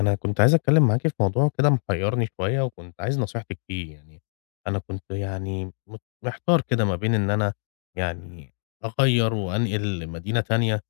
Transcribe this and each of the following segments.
أنا كنت عايز أتكلم معاكِ في موضوع كده محيرني شوية، وكنت عايز نصيحتِك فيه يعني، أنا كنت يعني مت محتار كده ما بين إن أنا يعني أغيّر وأنقل لمدينة تانية،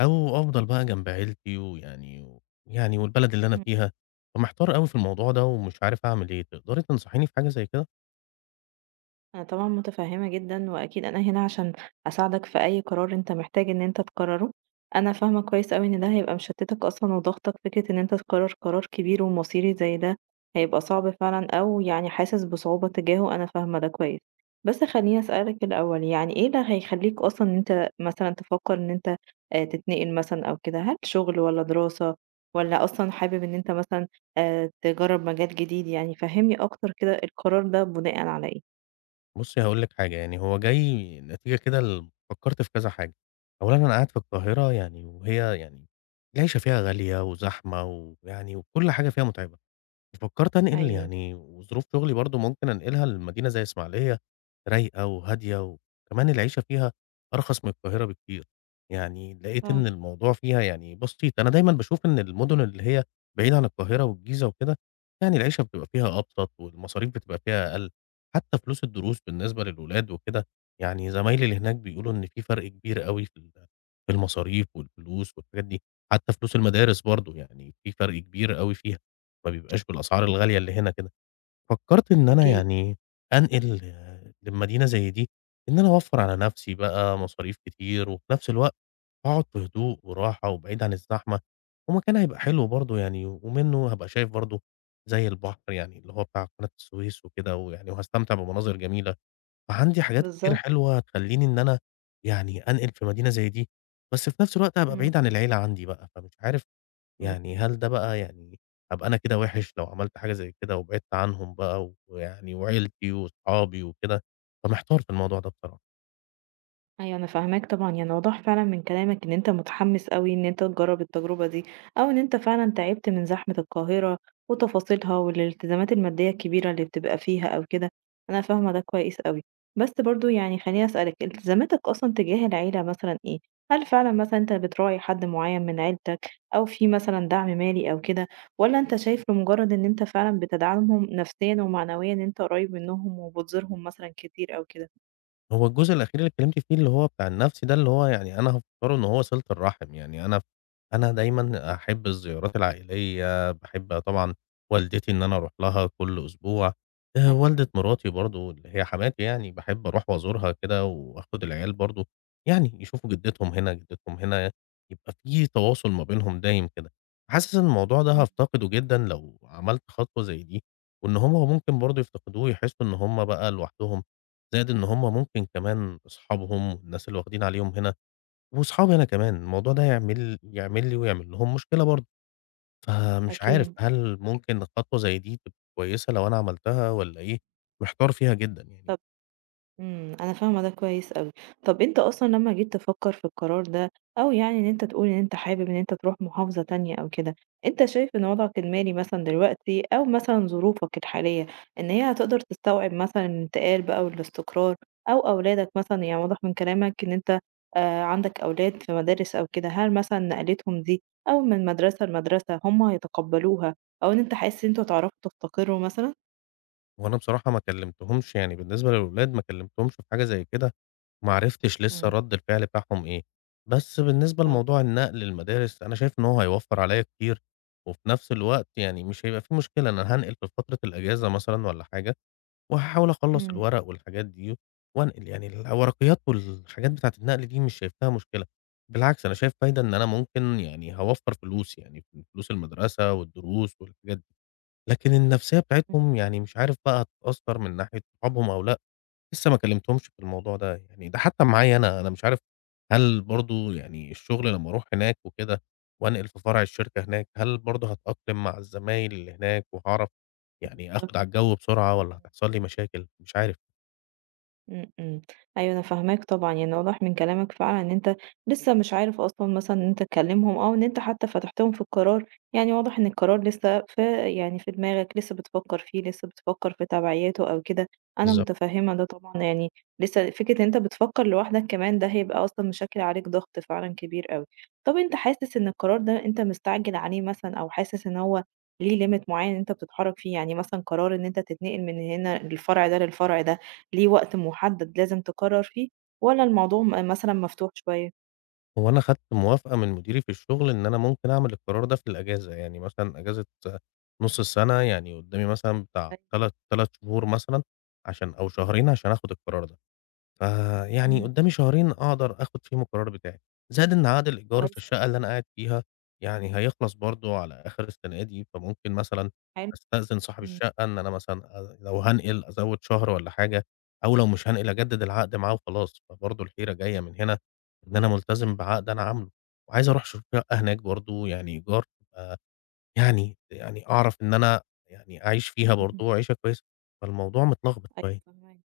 أو أفضل بقى جنب عيلتي ويعني يعني والبلد اللي أنا إمم. فيها، فمحتار أوي في الموضوع ده ومش عارف أعمل إيه، تقدري تنصحيني في حاجة زي كده؟ أنا طبعًا متفهمة جدًا، وأكيد أنا هنا عشان أساعدك في أي قرار أنت محتاج إن أنت تقرره. أنا فاهمة كويس أوي إن ده هيبقى مشتتك أصلًا وضاغطك، فكرة إن أنت تقرر قرار كبير ومصيري زي ده هيبقى صعب فعلًا، أو يعني حاسس بصعوبة تجاهه، أنا فاهمة ده كويس. بس خلّيني أسألك الأول، يعني إيه اللي هيخلّيك أصلًا إن أنت مثلًا تفكر إن أنت تتنقل مثلًا أو كده؟ هل شغل والّا دراسة والّا أصلًا حابب إن أنت مثلًا تجرب مجال جديد؟ يعني فهّمني أكتر كده القرار ده بناءً على إيه؟ بُصّي هاقول لِك حاجة، يعني هو جاي نتيجة كده فكرت في كذا حاجة. أولًا أنا قاعد في القاهرة يعني وهي يعني العيشة فيها غالية وزحمة وكل حاجة فيها مُتعبة. فكرت أنقل أيوه يعني وظروف شغلي برضه ممكن أنقلها لمدينة زي إسماعيلية رايقة وهادية، وكمان العيشة فيها أرخص من القاهرة بكتير. يعني لقيت فاهمة، إن الموضوع فيها يعني بسيط، أنا دايمًا باشوف إن المدن اللي هي بعيدة عن القاهرة والجيزة وكده، يعني العيشة بتبقى فيها أبسط والمصاريف بتبقى فيها أقل، حتى فلوس الدروس بالنسبة للولاد وكده. يعني زمايلي اللي هناك بيقولوا إن في فرق كبير أوي في المصاريف والفلوس والحاجات دي، حتى فلوس المدارس برضه يعني في فرق كبير أوي فيها. ما بيبقاش بالأسعار إمم، الغالية اللي هنا كده. فكّرت إن أنا أكيد، يعني أنقل لمدينة زي دي، إن أنا أوفّر على نَفْسي بقى مصاريف كتير وفي نَفْس الوقت أقعد في هدوء وراحة وبعيد عن الزحمة، ومكان هيبقى حلو برضه يعني ومنّه هابقى شايف برضه زي البحر يعني اللي هو بتاع قناة السويس وكده وهاستمتع بمناظر جميلة. فعندي حاجات كتير بالضبط، حلوة تخلّيني إن أنا يعني أنقل في مدينة زي دي، بس في نَفْس الوقت هابقى إمم، بعيد عن العيلة عندي بقى، فمش عارف إمم. يعني هل ده بقى يعني أبقى أنا كده وِحِش لو عملت حاجة زي كده وبعدت عنهم بقى وعيلتي وأصحابي وكده. فمحتار في الموضوع ده بصراحة. أيوه أنا فاهماك طبعًا، يعني واضح فعلًا من كلامك إن أنت متحمس أوي إن أنت تجرّب التجربة دي، أو إن أنت فعلًا تعبت من زحمة القاهرة وتفاصيلها والالتزامات المادية الكبيرة اللي بتبقى فيها أو كده، أنا فاهمة ده كويس أوي، بس برضه يعني خلّيني أسألك التزاماتك أصلًا تجاه العيلة مثلًا إيه؟ هل فعلًا مثلًا أنت بتراعي حد معيّن من عيلتك، أو في مثلًا دعم مالي أو كده، والّا أنت شايف لمجرد إن أنت فعلًا بتدعمهم نفسيًا ومعنويًا إن أنت قريب منهم وبتزورهم مثلًا كتير أو كده؟ هو الجزء الأخير اللي اتكلمتِ فيه اللي هو بتاع النفسي ده، اللي هو يعني أنا هافكّره إن هو صِلة الرحم. يعني أنا دايمًا أحب الزيارات العائلية، باحب طبعًا والدتي إن أنا أروح لها كل أسبوع، أك والدة مراتي برضه اللي هي حماتي يعني باحب أروح وأزورها كده وآخد العيال برضه يعني يشوفوا جدتهم هنا، يبقى في تواصل ما بينهم دايم كده. حاسس إن الموضوع ده إمم، هافتقده جدًا لو عملت خطوة زي دي، وإن هم ممكن برضه يفتقدوه ويحسّوا إن هم بقى لوحدهم، زائد إن هم ممكن كمان أصحابهم والناس اللي واخدين عليهم هنا وأصحابي أنا كمان، الموضوع ده يعمل لي ويعمل لهم مشكلة برضه، فمش عارف أكيد. هل ممكن خطوة زي دي تبقى كويسة لو أنا عملتها إمم. والّا إيه؟ محتار فيها جدًا يعني. طب إمم، أنا فاهمة ده كويس أوي. طب أنت أصلًا لمّا جيت تفكّر في القرار ده أو يعني إن أنت تقول إن أنت حابب إن أنت تروح محافظة تانية أو كده، أنت شايف إن وضعك المالي مثلًا دلوقتي أو مثلًا ظروفك الحالية إن هي هتقدر تستوعب مثلًا الانتقال بقى والاستقرار أو أولادك مثلًا، يعني واضح من كلامك إن أنت عندك أولاد في مدارس أو كده، هل مثلًا نقلتهم دي أو من مدرسة لمدرسة هم هيتقبّلوها أو إن أنت حاسس إن أنتم هتعرفوا تستقروا مثلًا؟ وأنا بصراحة ما كلمتهمش يعني بالنسبة للولاد ما كلمتهمش في حاجة زي كده، وما عرفتش لسه إمم، رَد الفعل بتاعهم إيه، بس بالنسبة فاهماك. لموضوع النقل للمدارس أنا شايف إن هو هيوفّر عليّا كتير، وفي نفس الوقت يعني مش هيبقى في مشكلة أنا هانقل في فترة الأجازة مثلًا والّا حاجة، وهاحاول أخلّص إمم. الورق والحاجات دي وانقل. يعني الورقيات والحاجات بتاعة النقل دي مش شايفها مشكلة، بالعكس أنا شايف فايدة إن أنا ممكن يعني هاوفّر فلوس، يعني في فلوس المدرسة والدروس والحاجات دي، لكن النفسية بتاعتهم يعني مش عارف بقى هتتأثّر من ناحية صحابهم أو لأ، لسه ما كلمتهمش في الموضوع ده. يعني ده حتى معايا أنا، أنا مش عارف هل برضه يعني الشغل لمّا أروح هناك وكده وأنقل في فرع الشركة هناك، هل برضه هاتأقلم مع الزمايل اللي هناك وهاعرف يعني آخد بالضبط. على الجو بسرعة والّا هتحصل لي مشاكل؟ مش عارف. إمم، إمم. أيوه أنا فاهماك طبعًا، يعني واضح من كلامك فعلًا إن أنت لسه مش عارف أصلًا مثلًا إن أنت تكلّمهم أو إن أنت حتى فتحتهم في القرار، يعني واضح إن القرار لسه في يعني في دماغك، لسه بتفكّر فيه، لسه بتفكّر في تبعياته أو كده، أنا بالضبط. متفهّمة ده طبعًا يعني لسه فكرة إن أنت بتفكّر لوحدك كمان ده هيبقى أصلًا مشكّل عليك ضغط فعلًا كبير أوي. طَب أنت حاسس إن القرار ده أنت مستعجل عليه مثلًا أو حاسس إن هو ليه limit معيّن أنت بتتحرّك فيه، يعني مثلًا قرار إن أنت تتنقل من هنا للفرع ده للفرع ده، ليه وقت محدد لازم تقرر فيه، والّا الموضوع مثلًا مفتوح شوية؟ هو أنا خدت موافقة من مديري في الشغل إن أنا ممكن أعمل القرار ده في الأجازة، يعني مثلًا أجازة نُص السنة، يعني قدامي مثلًا بتاع أيوه، تلات 3 شهور مثلًا عشان أو شهرين عشان آخد القرار ده. فيعني إمم، قدامي شهرين أقدر آخد فيهم القرار بتاعي، زائد إن عقد الإيجار في كويس أوي. الشقة اللي أنا قاعد فيها يعني هيخلص برضه على آخر السنة دي، فممكن مثلًا حلو، أستأذن صاحب إمم. الشقة إن أنا مثلًا لو هانقل أزوّد شهر والّا حاجة، أو لو مش هانقل أجدد العقد معاه وخلاص. فبرضه الحيرة جاية من هنا إن أنا ملتزم بعقد أنا عامله، وعايز أروح أشوف شقة أيوه، هناك برضه يعني إيجار تبقى يعني أعرف إن أنا يعني أعيش فيها إمم. برضه عيشة كويسة. فالموضوع متلخبط أيوه شوية. فاهماك.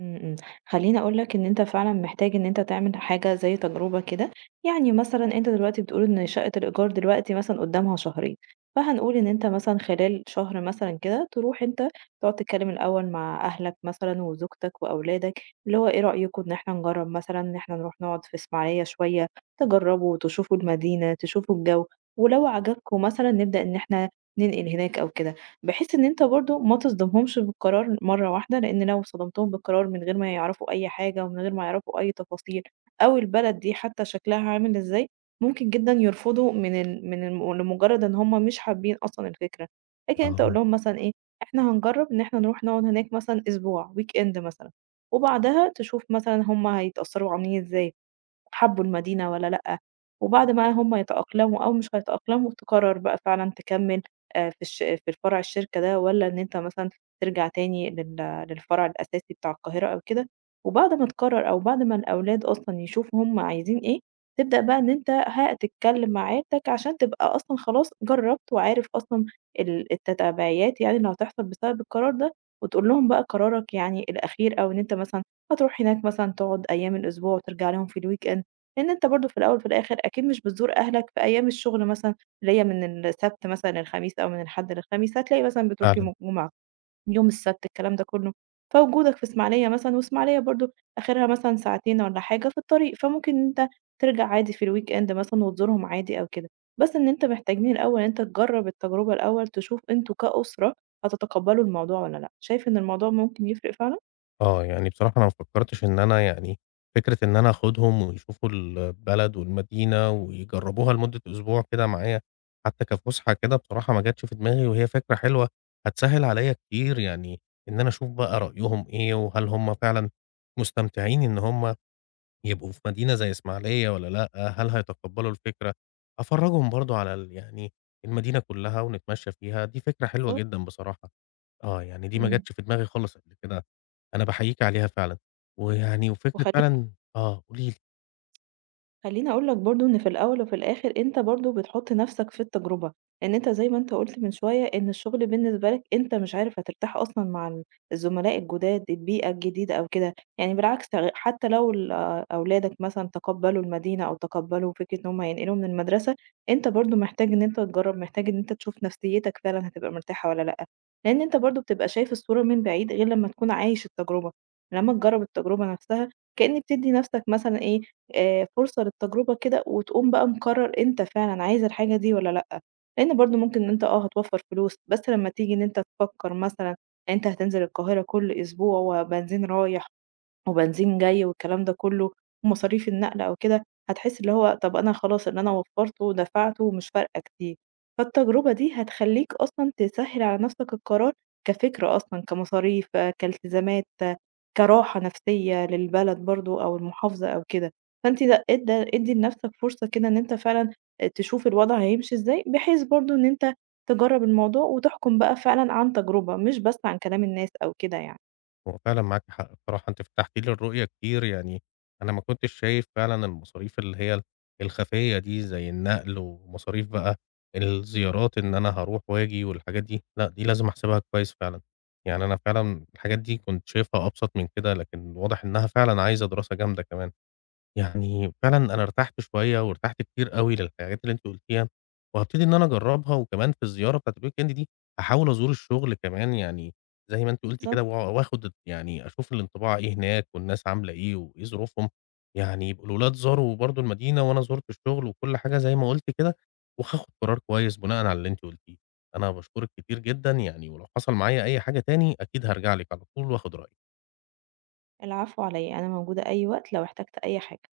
إمم، إمم. خلّيني أقول لك إن أنت فعلًا محتاج إن أنت تعمل حاجة زي تجربة كده، يعني مثلًا أنت دلوقتي بتقول إن شقة الإيجار دلوقتي مثلًا قدّامها شهرين، فهنقول إن أنت مثلًا خلال شهر مثلًا كده تروح أنت تقعد تتكلم الأول مع أهلك مثلًا وزوجتك وأولادك، اللي هو إيه رأيكم إن إحنا نجرّب مثلًا إن إحنا نروح نقعد في إسماعيلية شوية، تجرّبوا تشوفوا المدينة، تشوفوا الجو، ولو عجبكم مثلًا نبدأ إن إحنا ننقل هناك أو كده. بحيث إن أنت برضه ما تصدمهمش بالقرار مرّة واحدة، لإن لو صدمتهم بالقرار من غير ما يعرفوا أي حاجة ومن غير ما يعرفوا أي تفاصيل أو البلد دي حتى شكلها عامل إزاي، ممكن جدًا يرفضوا من ال من الم لمجرد إن هم مش حابين أصلًا الفكرة. لكن أنت قُل آه. لهم مثلًا إيه، إحنا هنجرّب إن إحنا نروح نقعد هناك مثلًا أسبوع weekend مثلًا، وبعدها تشوف مثلًا هم هيتأثروا وعاملين إزاي. حبّوا المدينة والّا لأ، وبعد ما هم يتأقلموا أو مش هيتأقلموا تقرر بقى فعلًا تكمّل في الفرع الشركة ده والّا إن أنت مثلًا ترجع تاني للفرع الأساسي بتاع القاهرة أو كده، وبعد ما تقرر أو بعد ما الأولاد أصلًا يشوفوا هم عايزين إيه، تبدأ بقى إن أنت هتتكلم مع عيلتك عشان تبقى أصلًا خلاص جرّبت وعارف أصلًا التتبعيات يعني اللي هتحصل بسبب القرار ده، وتقول لهم بقى قرارك يعني الأخير أو إن أنت مثلًا هتروح هناك مثلًا تقعد أيام الأسبوع وترجع لهم في الweekend لأن أنت برضه في الأول وفي الآخر أكيد مش بتزور أهلك في أيام الشغل مثلًا، اللي هي من السبت مثلًا للخميس أو من الأحد للخميس، هتلاقي مثلًا بتروح يوم فعلًا. الجمعة، يوم السبت، الكلام ده كله. فوجودك في إسماعيلية مثلًا وإسماعيلية برضه آخرها مثلًا ساعتين والّا حاجة في الطريق، فممكن إن أنت ترجع عادي في الweekend مثلًا وتزورهم عادي أو كده. بس إن أنت محتاجين الأول إن أنت تجرّب التجربة الأول، تشوف أنتم كأسرة هتتقبّلوا الموضوع والّا لأ. شايف إن الموضوع ممكن يفرق فعلًا؟ آه، يعني بصراحة أنا ما فكّرتش إن أنا يعني فكرة إن أنا آخُدهم ويشوفوا البلد والمدينة ويجرّبوها لمدة أسبوع كده معايا حتّى كفُسحة كده بصراحة ما جاتش في دماغي، وهي فكرة حلوة هتسهِّل عليّا كتير، يعني إن أنا أشوف بقى رأيهم إيه وهل هم فعلًا مستمتعين إن هم يبقوا في مدينة زي إسماعيلية والّا لأ، هل هيتقبّلوا الفكرة، أفرّجهم برضه على ال يعني المدينة كُلّها ونتمشّى فيها. دي فكرة حلوة بالضبط. جدًا بصراحة. آه، يعني دي ما إمم. جاتش في دماغي خالص قبل كده، أنا باحييكِ عليها فعلًا، وفكرة وخلّيني فعلًا. آه، قولي لي. خلّيني أقول لك برضه إن في الأول وفي الآخر أنت برضه بتحُط نَفْسك في التجربة، إن أنت زي ما أنت قُلت من شوية إن الشغل بالنسبة لك أنت مش عارف هترتاح أصلًا مع ال الزملاء الجُداد، البيئة الجديدة أو كده، يعني بالعكس حتى لو ال آه، أولادك مثلًا تقبّلوا المدينة أو تقبّلوا فكرة إن هم هينقلوا من المدرسة، أنت برضه محتاج إن أنت تجرّب، محتاج إن أنت تشوف نفسيتك فعلًا هتبقى مرتاحة والّا لأ، لإن أنت برضه بتبقى شايف الصورة من بعيد غير لمّا تكون عايش التجربة، لمّا تجرّب التجربة نَفْسها كإن بتدّي نَفْسك مثلًا إيه، فرصة للتجربة كده، وتقوم بقى مقرّر أنت فعلًا عايز الحاجة دي والّا لأ، لإن برضه ممكن إن أنت هتوفّر فلوس، بس لمّا تيجي إن أنت تفكّر مثلًا أنت هتنزل القاهرة كل أسبوع وبنزين رايح وبنزين جاي والكلام ده كله، ومصاريف النقل أو كده، هتحس اللي هو طب أنا خلاص اللي أنا وفّرته ودفعته ومش فارقة كتير، فالتجربة دي هتخلّيك أصلًا تسهّل على نفسك القرار كفكرة أصلًا، كمصاريف، آه، كالتزامات، آه، كراحة نفسية للبلد برضه أو المحافظة أو كده، فأنتِ لأ ادّي لنفسك فرصة كده إن أنت فعلًا تشوف الوضع هيمشي إزاي، بحيث برضه إن أنت تجرّب الموضوع وتحكم بقى فعلًا عن تجربة، مش بس عن كلام الناس أو كده يعني، هو فعلًا معاكِ حق بصراحة، أنتِ فتحتِ لي الرؤية كتير. يعني أنا ما كنتش شايف فعلًا المصاريف اللي هي الخفية دي زي النقل ومصاريف بقى الزيارات إن أنا هاروح وآجي والحاجات دي، لأ دي لازم أحسبها كويس فعلًا. يعني أنا فعلًا الحاجات دي كنت شايفها أبسط من كده، لكن واضح إنها فعلًا عايزة دراسة جامدة كمان. يعني فعلًا أنا ارتحت شوية وارتحت كتير أوي للحاجات اللي أنتِ قُلتيها، وهابتدي إن أنا أجرّبها وكمان في الزيارة بتاعة الweekend دي هاحاول أزور الشغل كمان يعني زي ما أنتِ قُلتِ كده بالضبط. وآخد يعني أشوف الانطباع إيه هناك والناس عاملة إيه وإيه ظروفهم، يعني يبقوا الولاد زاروا برضه المدينة وأنا زُرت الشغل وكل حاجة زي ما قُلتِ كده، وهاخد قرار كويس بناءً على اللي أنتِ قُلتيه. أنا باشكرِك كتير جدًا يعني، ولو حصل معايا أي حاجة تاني أكيد هارجع لِك على طول وآخد رأيِك. العفو عليا أنا موجودة أي وقت لو احتجت أي حاجة